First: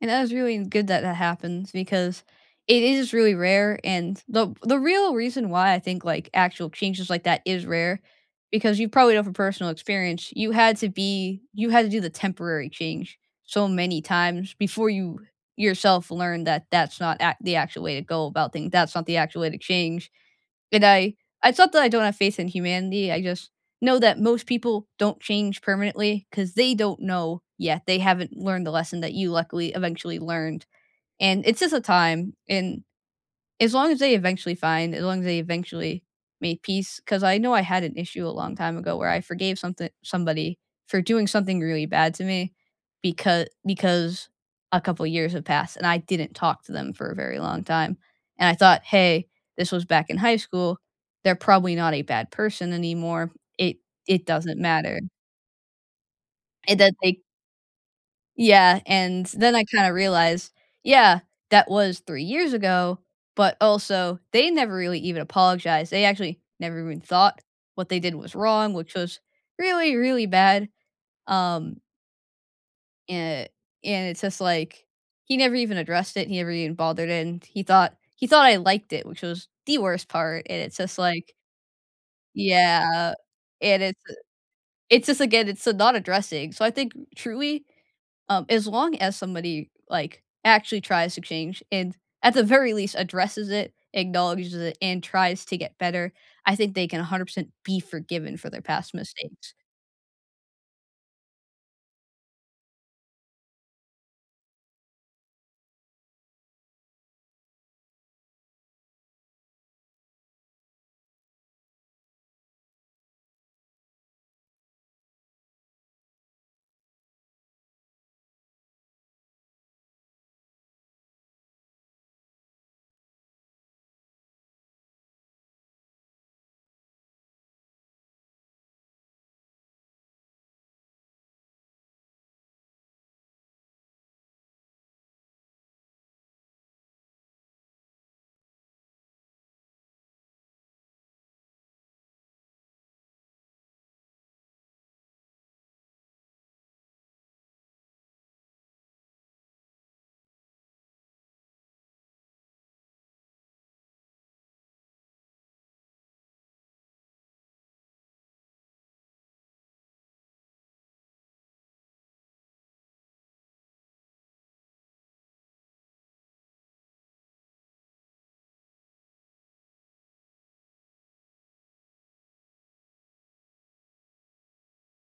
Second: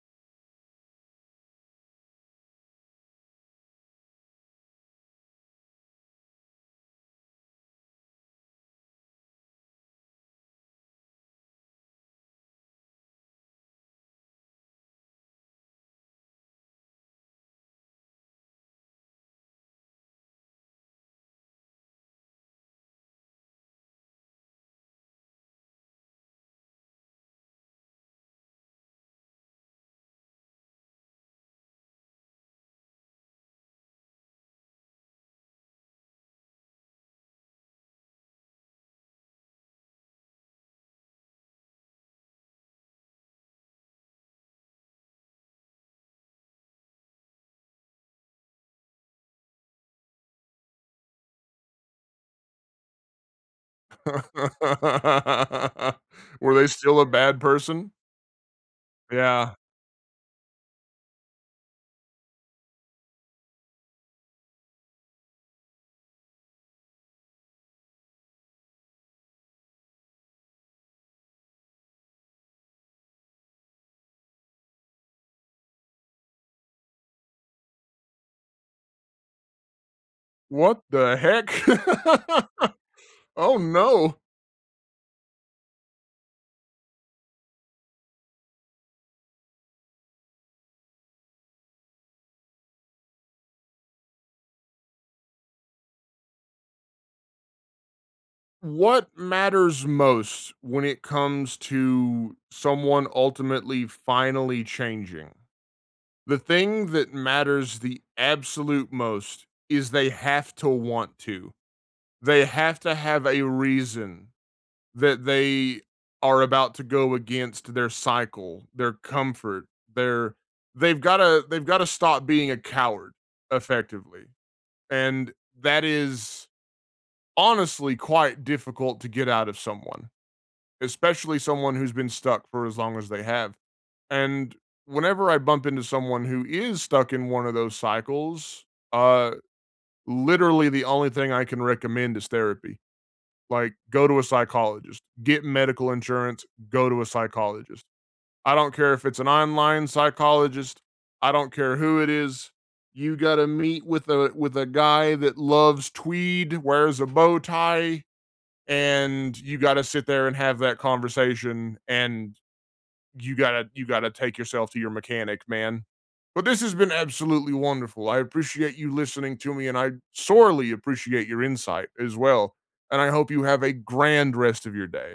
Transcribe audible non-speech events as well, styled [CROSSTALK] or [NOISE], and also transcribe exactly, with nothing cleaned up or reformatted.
And that was really good that, that happens because it is really rare and the the real reason why I think, like, actual changes like that is rare, because you probably know from personal experience you had to be you had to do the temporary change so many times, before you yourself learned that that's not act the actual way to go about things, that's not the actual way to change. And I I thought that I don't have faith in humanity; I just know that most people don't change permanently 'cause they don't know yet, they haven't learned the lesson that you luckily eventually learned and it's just a time and as long as they eventually find as long as they eventually made peace 'cause I know I had an issue a long time ago, where I forgave something somebody for doing something really bad to me, becau because a couple years have passed and I didn't talk to them for a very long time. And I thought, "Hey, this was back in high school, they're probably not a bad person anymore. It it doesn't matter." [LAUGHS] Were they And that still a they bad person? Yeah, and then Yeah. I kinda realized, "Yeah, that was three years ago, but also they never really even apologized, they actually never even thought what they did was wrong, which was, really, really bad," um eh, and it's just, like, he never even addressed it, he never even bothered, and he thought he thought I liked it, which was the worst part, and it's What just the like heck? [LAUGHS] Yeah, Oh, and it's uh no! it's just, again, it's, eh, not addressing so, I think truly, um, as long as somebody, like, actually tries to change, and at the very least addresses it, acknowledges it, and tries to get better, I think they can a hundred percent be forgiven for their past What mistakes. matters most when it comes to someone ultimately finally changing? The thing that matters the absolute most is they have to want to. They have to have a reason that they are about to go against their cycle, their comfort, their they've gotta they've gotta stop being a coward, effectively. And that is honestly quite difficult to get out of someone, especially someone who's been stuck for as long as they have. And, whenever I bump into someone who is stuck in one of those cycles, uh, literally, the only thing I can recommend is therapy. Like, go to a psychologist, get medical insurance, go to a psychologist. I don't care if it's an online psychologist, I don't care who it is, you gotta meet with a with a guy that loves tweed, wears a bow tie, and you gotta sit there and have that conversation. And you gotta you gotta take yourself to your mechanic, man. But this has been absolutely wonderful, I appreciate you listening to me, and I sorely appreciate your insight, as well. And I hope you have a grand rest of your day.